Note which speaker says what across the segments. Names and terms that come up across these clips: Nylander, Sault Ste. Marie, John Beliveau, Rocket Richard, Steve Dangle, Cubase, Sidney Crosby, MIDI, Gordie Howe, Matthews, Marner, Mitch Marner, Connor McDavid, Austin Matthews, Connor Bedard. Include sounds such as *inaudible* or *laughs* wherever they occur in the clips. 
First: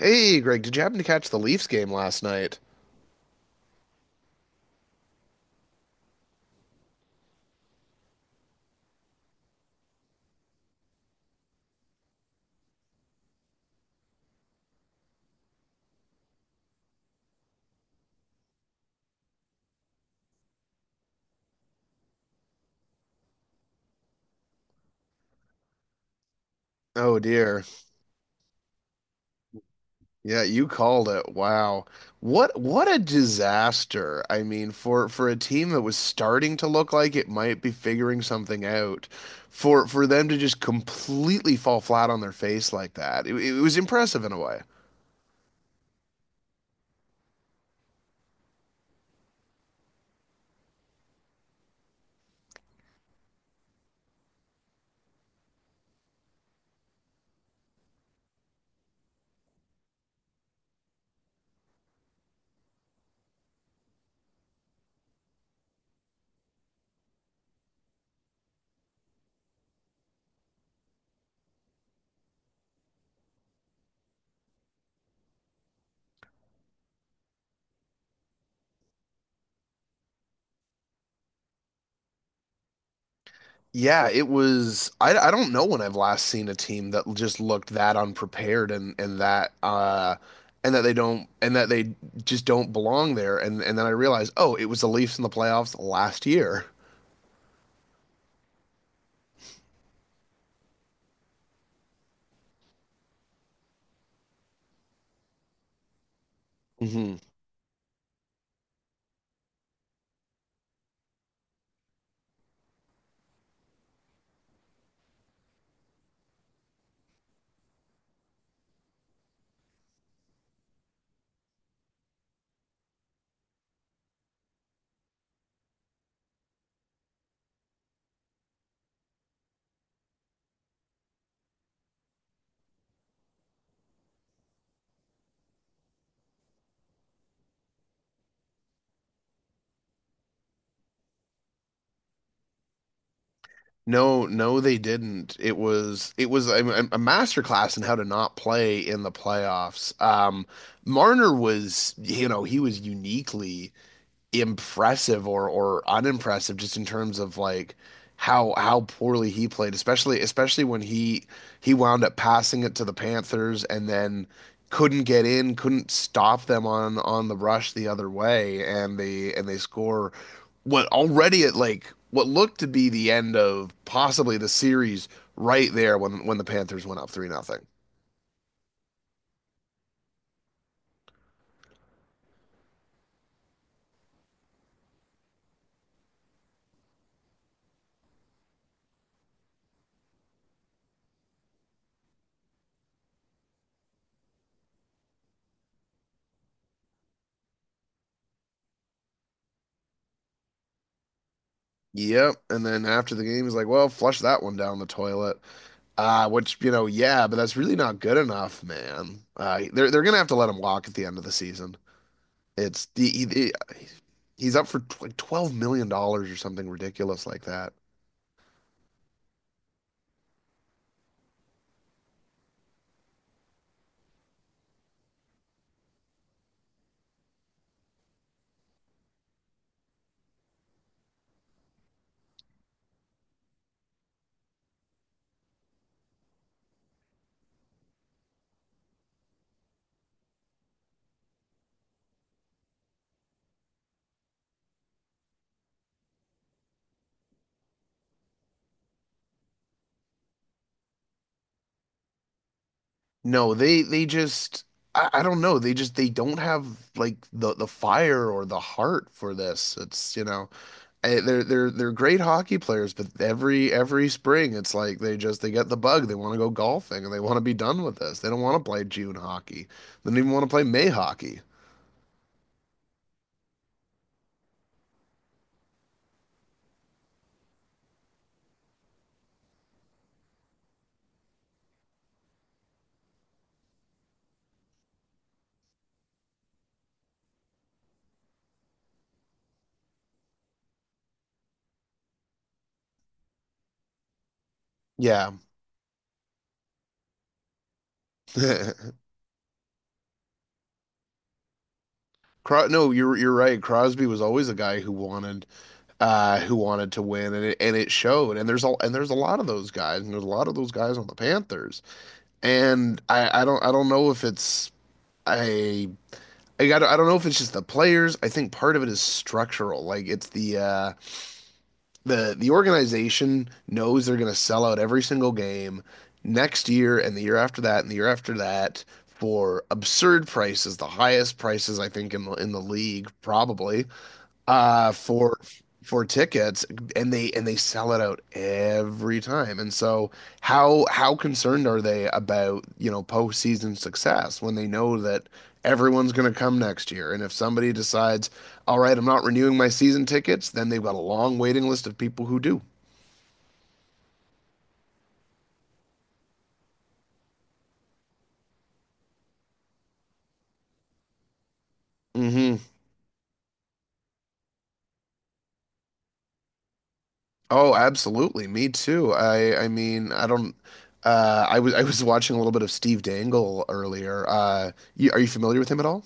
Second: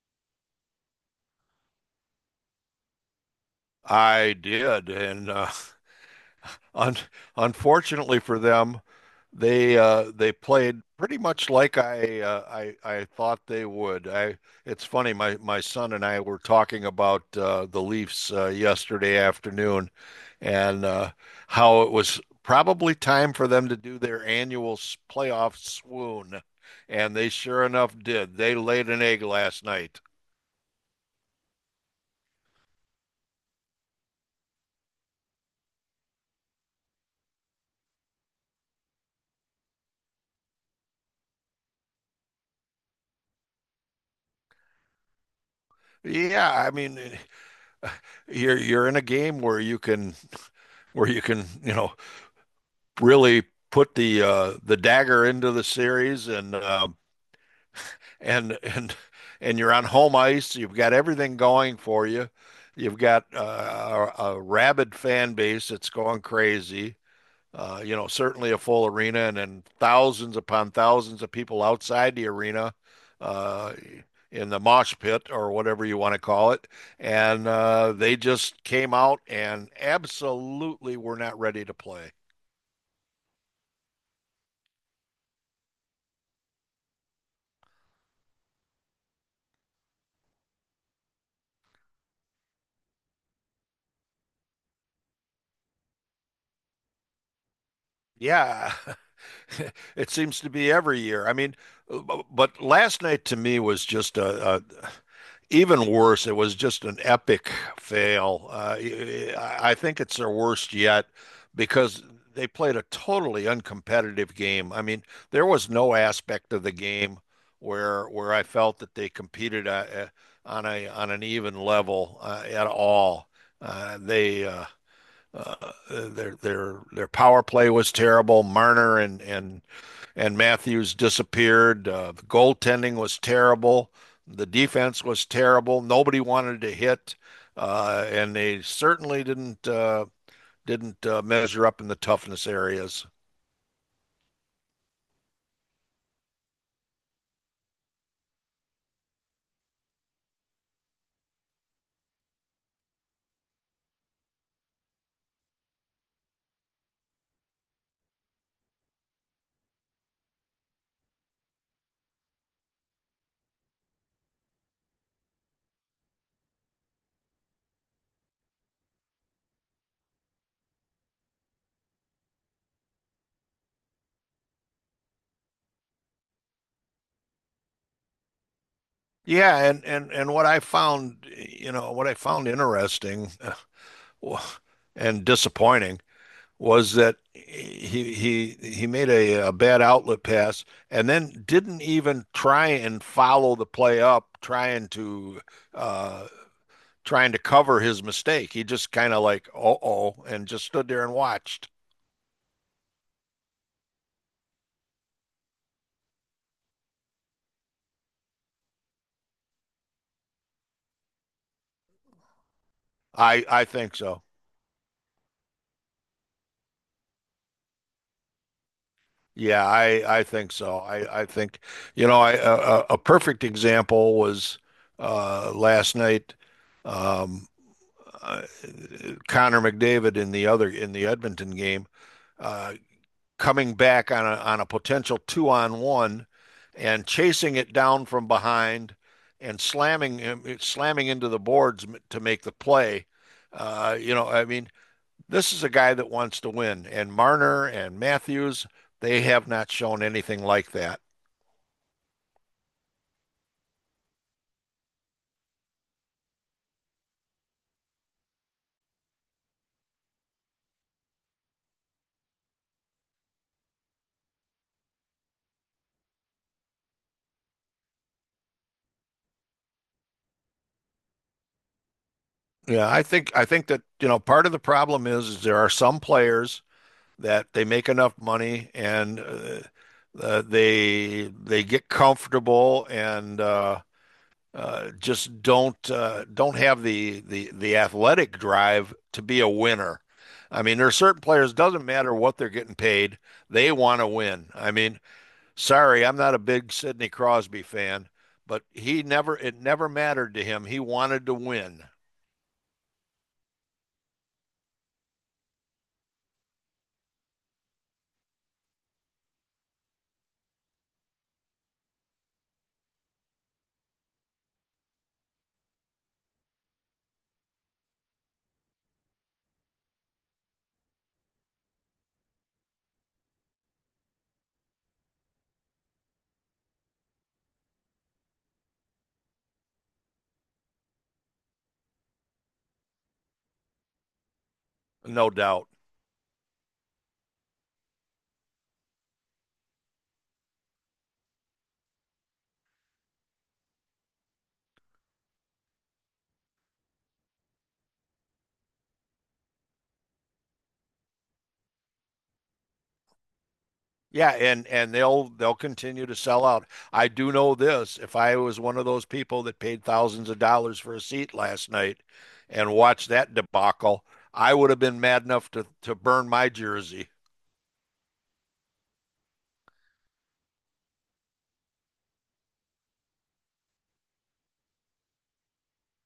Speaker 1: Hey, Greg, did you happen to catch the Leafs game last night?
Speaker 2: I did, and *laughs* un unfortunately for them, they played pretty much like I thought they would. I It's funny. My son and I were talking about the Leafs yesterday afternoon, and how it was probably time for them to do their annual playoff swoon, and
Speaker 1: Oh
Speaker 2: they
Speaker 1: dear.
Speaker 2: sure enough did. They laid an egg last night.
Speaker 1: Yeah, you called it. Wow. What a disaster. I mean, for a team that was starting to look like it might be figuring something out, for them to just completely fall flat on their face like that. It was impressive in a way.
Speaker 2: Yeah, I mean, you're in a game where you can, you know, really put the dagger into the series and and and you're on home ice. You've got everything going for you. You've got a rabid fan base that's going crazy. Certainly a full arena, and then thousands upon thousands of people outside the arena uh, in the mosh pit or whatever you want to call it. And They just came out and absolutely were not ready to play.
Speaker 1: Yeah, it was. I don't know when I've last seen a team that just looked that unprepared and and that they don't and that they just don't belong there. And then I realized, oh, it was the Leafs in the playoffs last year.
Speaker 2: Yeah, *laughs* it seems to be every year. I mean, but last night to me was just a even worse. It was just an
Speaker 1: Hmm
Speaker 2: epic fail. I think it's their worst yet because they played a totally uncompetitive game. I mean, there was no aspect of the game where I felt that they competed on a on an even level at all. They uh, their power play was terrible. Marner and Matthews disappeared. The goaltending was terrible. The defense was terrible. Nobody wanted to hit, and they certainly didn't measure up in the toughness areas.
Speaker 1: No, no, they didn't. It was a master class in how to not play in the playoffs. Marner was, you know, he was uniquely impressive or unimpressive just in terms of like how poorly he played, especially when he wound up passing it to the Panthers and then couldn't get in, couldn't stop them on the rush the other way, and they score what already at like what looked to be the end of possibly the series right there when the Panthers went up three nothing.
Speaker 2: Yeah, and what I found interesting *laughs* and disappointing was that he made a bad outlet pass and then didn't even try and follow the play up, uh, trying to cover his mistake. He just kind of like oh and just stood there and watched.
Speaker 1: Yep, and then after the game, he's like, "Well, flush that one down the toilet." Which, you know, yeah, but that's really not good enough, man. They're gonna have to let him walk at the end of the season. It's
Speaker 2: I I think so.
Speaker 1: he's up for like 12 million dollars or something ridiculous like that.
Speaker 2: Yeah, I think so. I think you know I, a perfect example was last night. Um, uh, Connor McDavid in the other in the Edmonton game. Uh, Coming back on a potential two on one and chasing it down from behind and slamming into the boards to make the play. I mean, this is a guy that wants to win, and Marner and Matthews, they have not shown anything like that.
Speaker 1: No, they just I don't know. They just they don't have like the fire or the heart for this. It's, you know, eh, they're great hockey players, but every spring it's like they just they get the bug. They want to go golfing and they want to be done with this. They don't want to play June hockey. They don't even want to play May hockey.
Speaker 2: Yeah, I think that, you know, part of the problem is there are some players that they make enough money and they get comfortable and just don't have the athletic drive to be a winner. I mean, there are certain players, doesn't matter what they're getting paid, they want to win. I mean,
Speaker 1: Yeah.
Speaker 2: sorry, I'm not a big Sidney Crosby fan, but
Speaker 1: *laughs*
Speaker 2: he never it never mattered to him. He wanted to win.
Speaker 1: No, you're right. Crosby was always a guy who wanted to win and it showed. And there's a lot of those guys and there's a lot of those guys on the Panthers. And I don't know if it's I I got I don't know if it's just the players. I think part of it is structural. Like it's the organization knows they're going to sell out every single game next year and the year after that and the year after that for absurd prices, the highest prices I think in the league probably uh
Speaker 2: No
Speaker 1: for
Speaker 2: doubt.
Speaker 1: for tickets and they sell it out every time. And so how concerned are they about, you know, postseason success when they know that everyone's going to come next year? And if somebody decides, "All right, I'm not renewing my season tickets," then they've got a long waiting list of people who do.
Speaker 2: Yeah, and they'll continue to sell out. I do know this, if I was one of those people that paid thousands of dollars for a seat last night
Speaker 1: Hmm
Speaker 2: and watched that debacle, I would have been mad enough to burn my jersey.
Speaker 1: Oh, absolutely. Me too. I mean, I don't I was watching a little bit of Steve Dangle earlier. You, are you familiar with him at all?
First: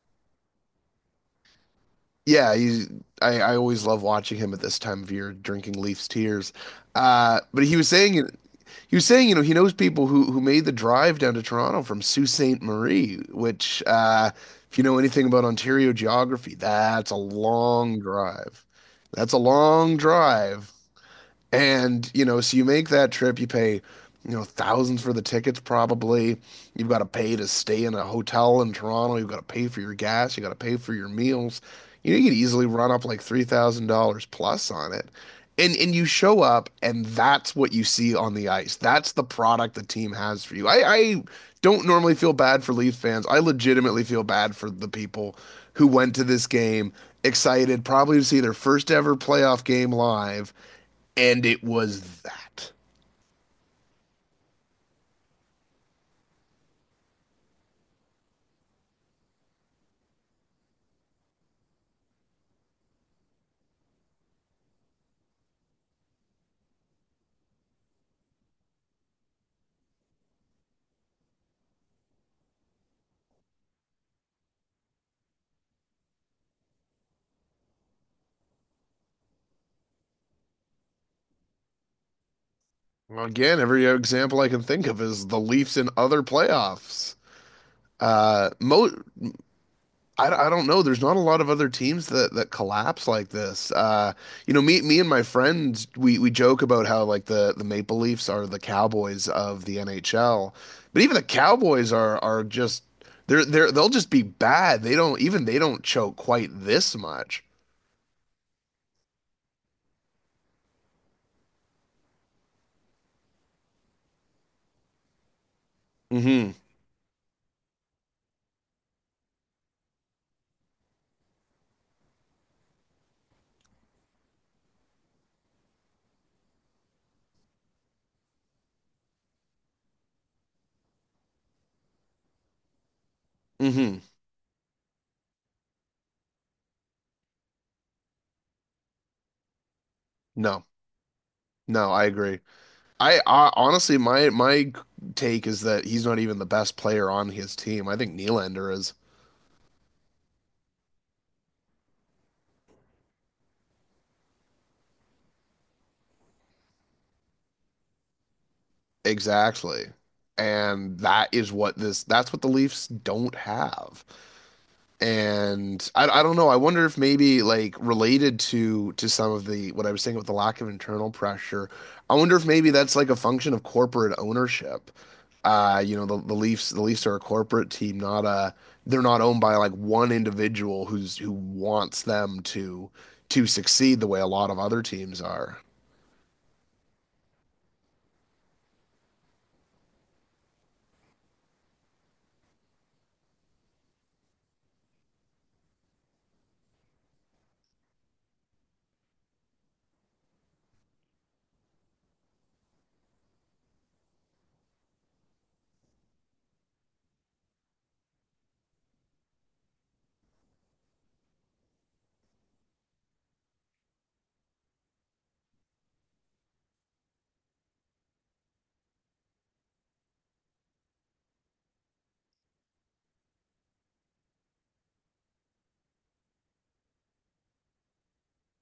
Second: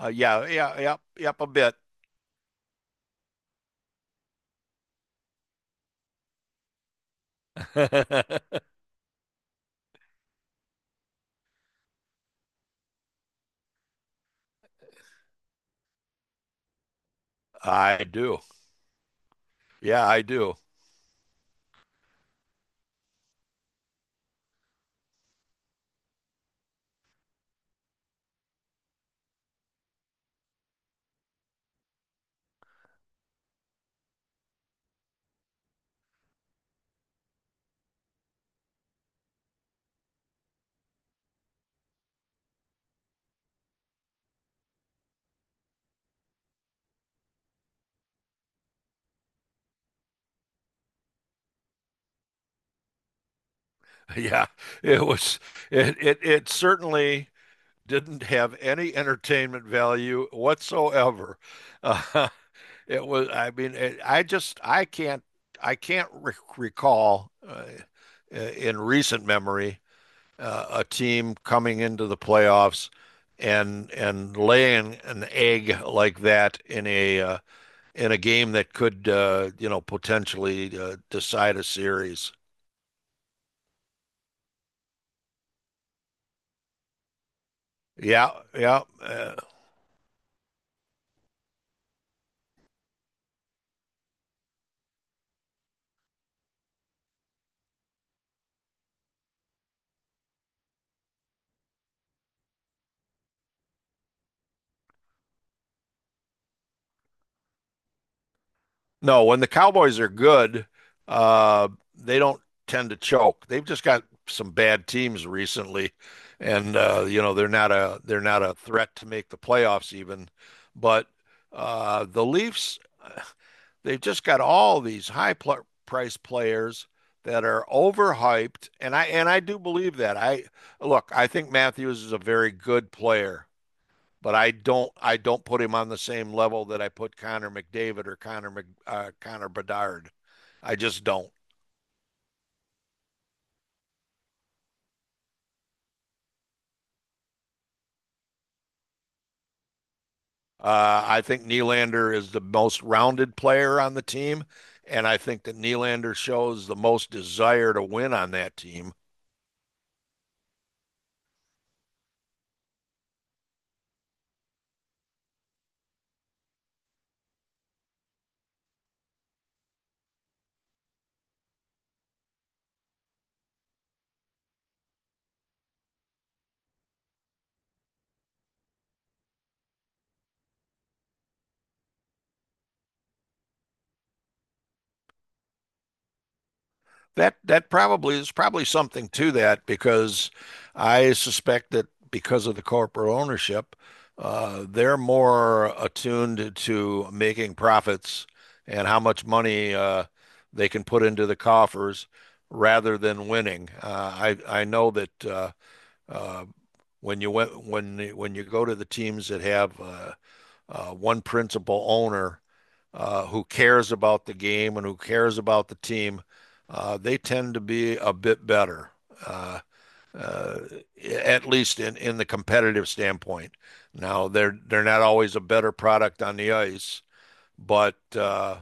Speaker 2: Yeah, yeah, yep, yep, a bit.
Speaker 1: Yeah, he's, I always love watching him at this time of year drinking Leafs tears. But
Speaker 2: *laughs*
Speaker 1: he was saying, you know, he knows people who made the drive down to Toronto from Sault Ste. Marie, which if you know anything about Ontario geography, that's a long
Speaker 2: I do.
Speaker 1: drive. That's a long
Speaker 2: Yeah, I do.
Speaker 1: drive.
Speaker 2: *laughs*
Speaker 1: And, you know, so you make that trip, you pay, you know, thousands for the tickets probably. You've got to pay to stay in a hotel in Toronto. You've got to pay for your gas. You got to pay for your meals. You know, you could easily run up like $3,000 plus on it. And you show up and that's what you see on the ice. That's the product the team has for you. I don't normally feel bad for Leaf fans. I legitimately feel bad for the people who went to this game excited, probably to see their first ever playoff game live and it was that.
Speaker 2: Yeah, it was it certainly didn't have any entertainment value whatsoever. Uh, *laughs* I mean, I just, I can't recall in recent memory a team coming into the playoffs and laying an egg like that in a game that could potentially decide a series.
Speaker 1: Again, every example I can think of is the Leafs in other playoffs.
Speaker 2: Yeah,
Speaker 1: Uh,
Speaker 2: yeah.
Speaker 1: mo- I don't know. There's not a lot of other teams that that collapse like this. You know, me and my friends we joke about how like the Maple Leafs are the Cowboys of the NHL, but even the Cowboys are just they're they'll just be bad. They don't even they don't choke quite this much.
Speaker 2: No, when the Cowboys are good, uh, they don't tend to choke. They've just got some bad teams recently,
Speaker 1: Mm-hmm.
Speaker 2: and you know they're not a threat to make the playoffs even. But the Leafs, they've just got all these high pl price players that are overhyped, and I do believe that. I Look, I think Matthews is a very good player
Speaker 1: Mm-hmm.
Speaker 2: but I don't put him on the same level that I put Connor McDavid or Connor Bedard.
Speaker 1: No,
Speaker 2: I just don't.
Speaker 1: no, I agree. I honestly, my take is that he's not even the best player on his team. I think Nylander is.
Speaker 2: I think Nylander is the most rounded player on the team, and I think that Nylander shows the most desire to win on that team.
Speaker 1: Exactly. And that is what this, that's what the Leafs don't have. And I don't know. I wonder if maybe like related to some of the what I was saying with the lack of internal pressure. I wonder if maybe that's like a function of corporate ownership. You know, the, the Leafs are a corporate team, not a they're not owned by like one individual who's who wants them to succeed the way a lot of other teams are.
Speaker 2: That probably is probably something to that because I suspect that because of the corporate ownership, they're more attuned to making profits and how much money they can put into the coffers rather than winning. I know that uh, when you go to the teams that have one principal owner who cares about the game and who cares about the team, they tend to be a bit better, uh, uh, at least in the competitive standpoint. Now they're not always a better product on the ice, but uh,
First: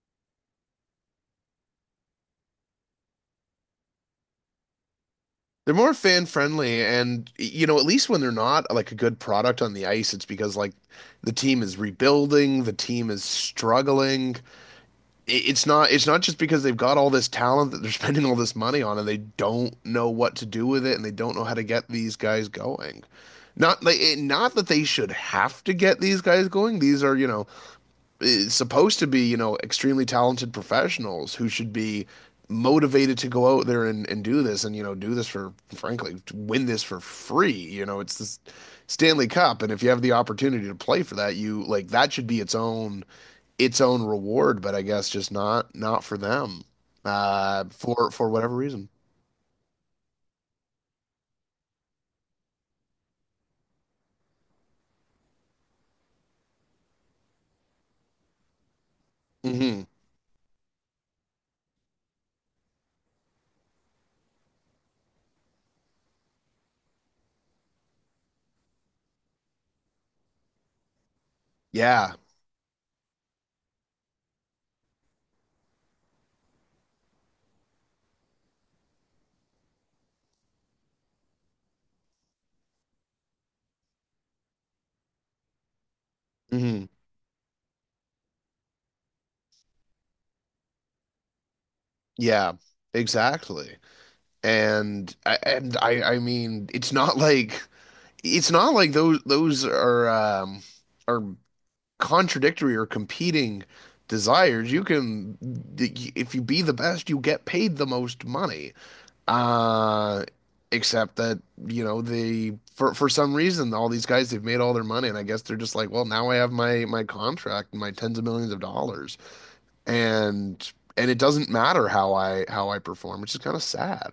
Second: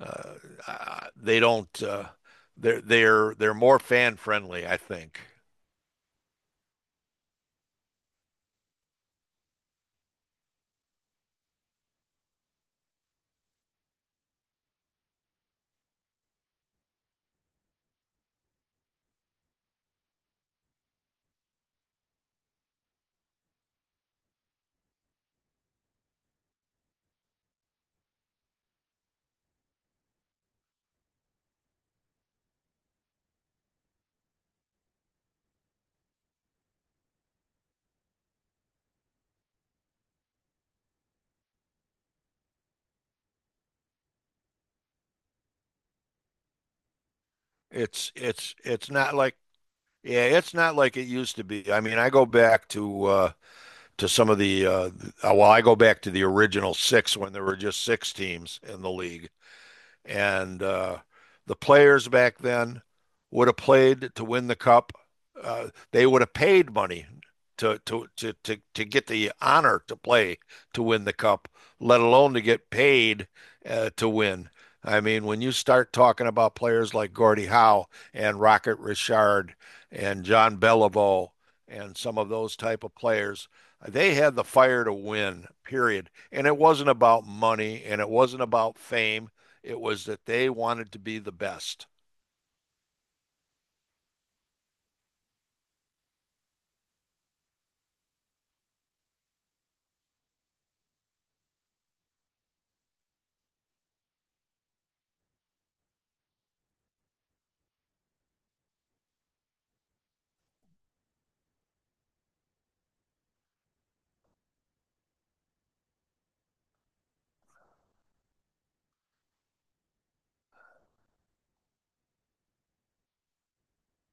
Speaker 2: uh, they don't they're more fan friendly. I think
Speaker 1: They're more fan friendly and you know, at least when they're not like a good product on the ice, it's because like the team is rebuilding, the team is struggling. It's not it's not just because they've got all this talent that they're *laughs* spending all this money on and they don't know what to do with it and they don't know how to get these guys going. Not like not that they should have to get these guys going. These are, you know, eh, supposed to be, you know, extremely talented professionals who should be motivated to go out there and do this and, you know, do this for, frankly, win this for free. You know, it's this Stanley Cup. And if you have the opportunity to play for that, you like that should be its own reward, but I guess just not not for them. For whatever reason.
Speaker 2: it's not like yeah, it's not like it used to be. I mean, I go back to some of the oh, well, I go back to the original six when there were just six teams in the league,
Speaker 1: Hmm
Speaker 2: and the players back then would have played to win the cup. They would have paid money to get the honor to play to win the cup, let
Speaker 1: Yeah.
Speaker 2: alone to get paid to win. I mean, when you start talking about players like Gordie Howe and Rocket Richard and John Beliveau and some of those type of players, they had the fire to win, period. And it
Speaker 1: hmm
Speaker 2: wasn't about money and it wasn't about fame. It was that they wanted to be the best.
Speaker 1: Yeah. Exactly. And I mean, it's not like those are contradictory or competing desires. You can if you be the best, you get paid the most money. Uh, except that, you know, the for some reason all these guys they've made all their money and I guess they're just like, well, now I have my my contract and my tens of millions of dollars. And and it doesn't matter how I perform, which is kind of sad.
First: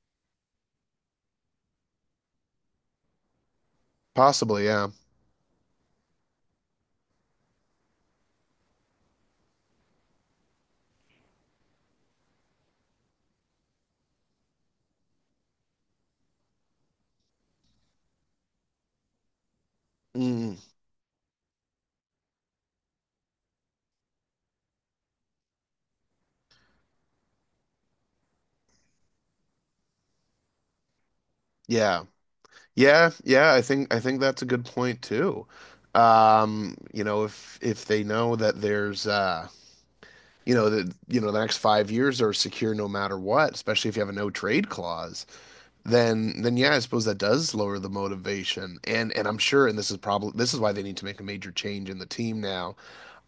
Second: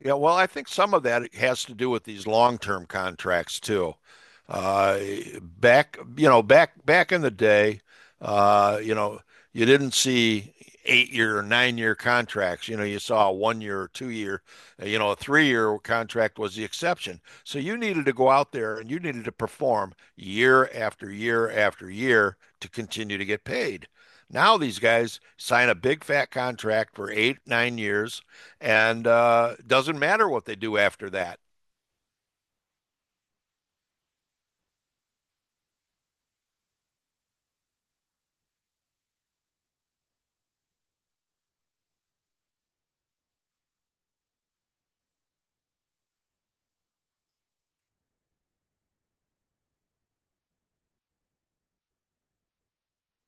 Speaker 2: Yeah, well, I think some of that has to do with these long-term contracts too.
Speaker 1: Possibly, yeah.
Speaker 2: Uh, back in the day, uh, you know, you didn't see 8-year or 9-year contracts. You know, you saw a 1-year or 2-year, a 3-year contract was the exception. So you needed to go out there and you needed to perform
Speaker 1: Mm,
Speaker 2: year after year after year to continue to get paid. Now these guys sign a big fat contract for 8, 9 years, and doesn't matter what they do after that.
Speaker 1: yeah. Yeah, yeah, I think that's a good point too. You know, if they know that there's you know that you know the next 5 years are secure no matter what, especially if you have a no trade clause then yeah, I suppose that does lower the motivation. And I'm sure, and this is probably this is why they need to make a major change in the team now.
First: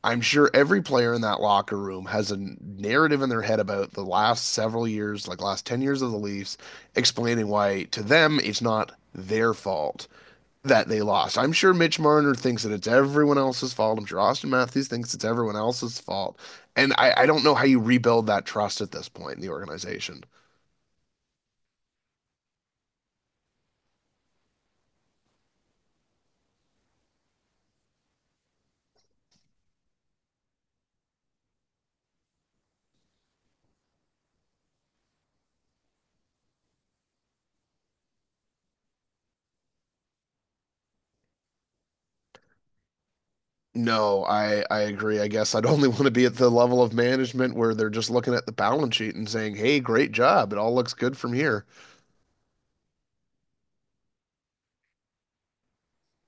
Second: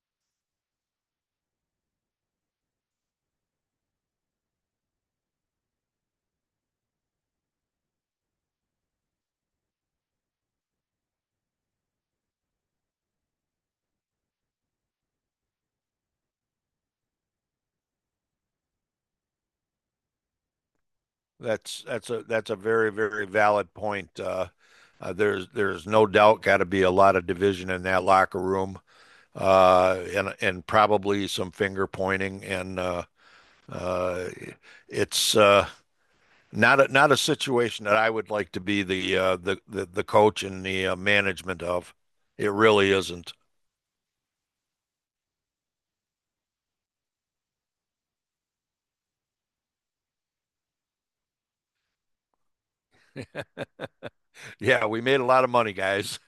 Speaker 1: I'm sure every player in that locker room has a narrative in their head about the last several years, like last 10 years of the Leafs, explaining why to them it's not their fault that they lost. I'm sure Mitch Marner thinks that it's everyone else's fault. I'm sure Austin Matthews thinks it's everyone else's fault. And I don't know how you rebuild that trust at this point in the organization.
Speaker 2: That's a very very valid point. There's no doubt got to be a lot of division in that locker room, and probably some finger pointing, and uh, it's not a situation that I would like to be the coach and the management of. It really isn't.
Speaker 1: No, I agree. I guess I'd *laughs* only want to be at the level of management where they're just looking at the balance sheet and saying, "Hey, great job. It all looks good from here."
Speaker 2: Yeah, we made a lot of money, guys.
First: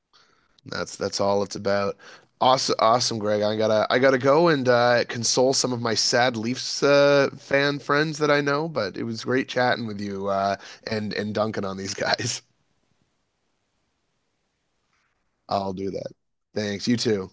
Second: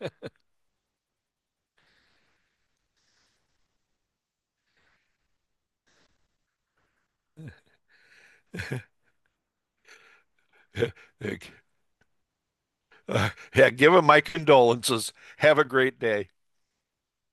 Speaker 1: That's all it's about. Awesome, awesome, Greg. I gotta go and console some of my sad Leafs fan friends that I know. But it was great chatting with you and dunking
Speaker 2: *laughs*
Speaker 1: on these guys.
Speaker 2: *laughs* Yeah, give him my condolences.
Speaker 1: *laughs*
Speaker 2: Have a
Speaker 1: I'll do
Speaker 2: great
Speaker 1: that.
Speaker 2: day.
Speaker 1: Thanks. You too.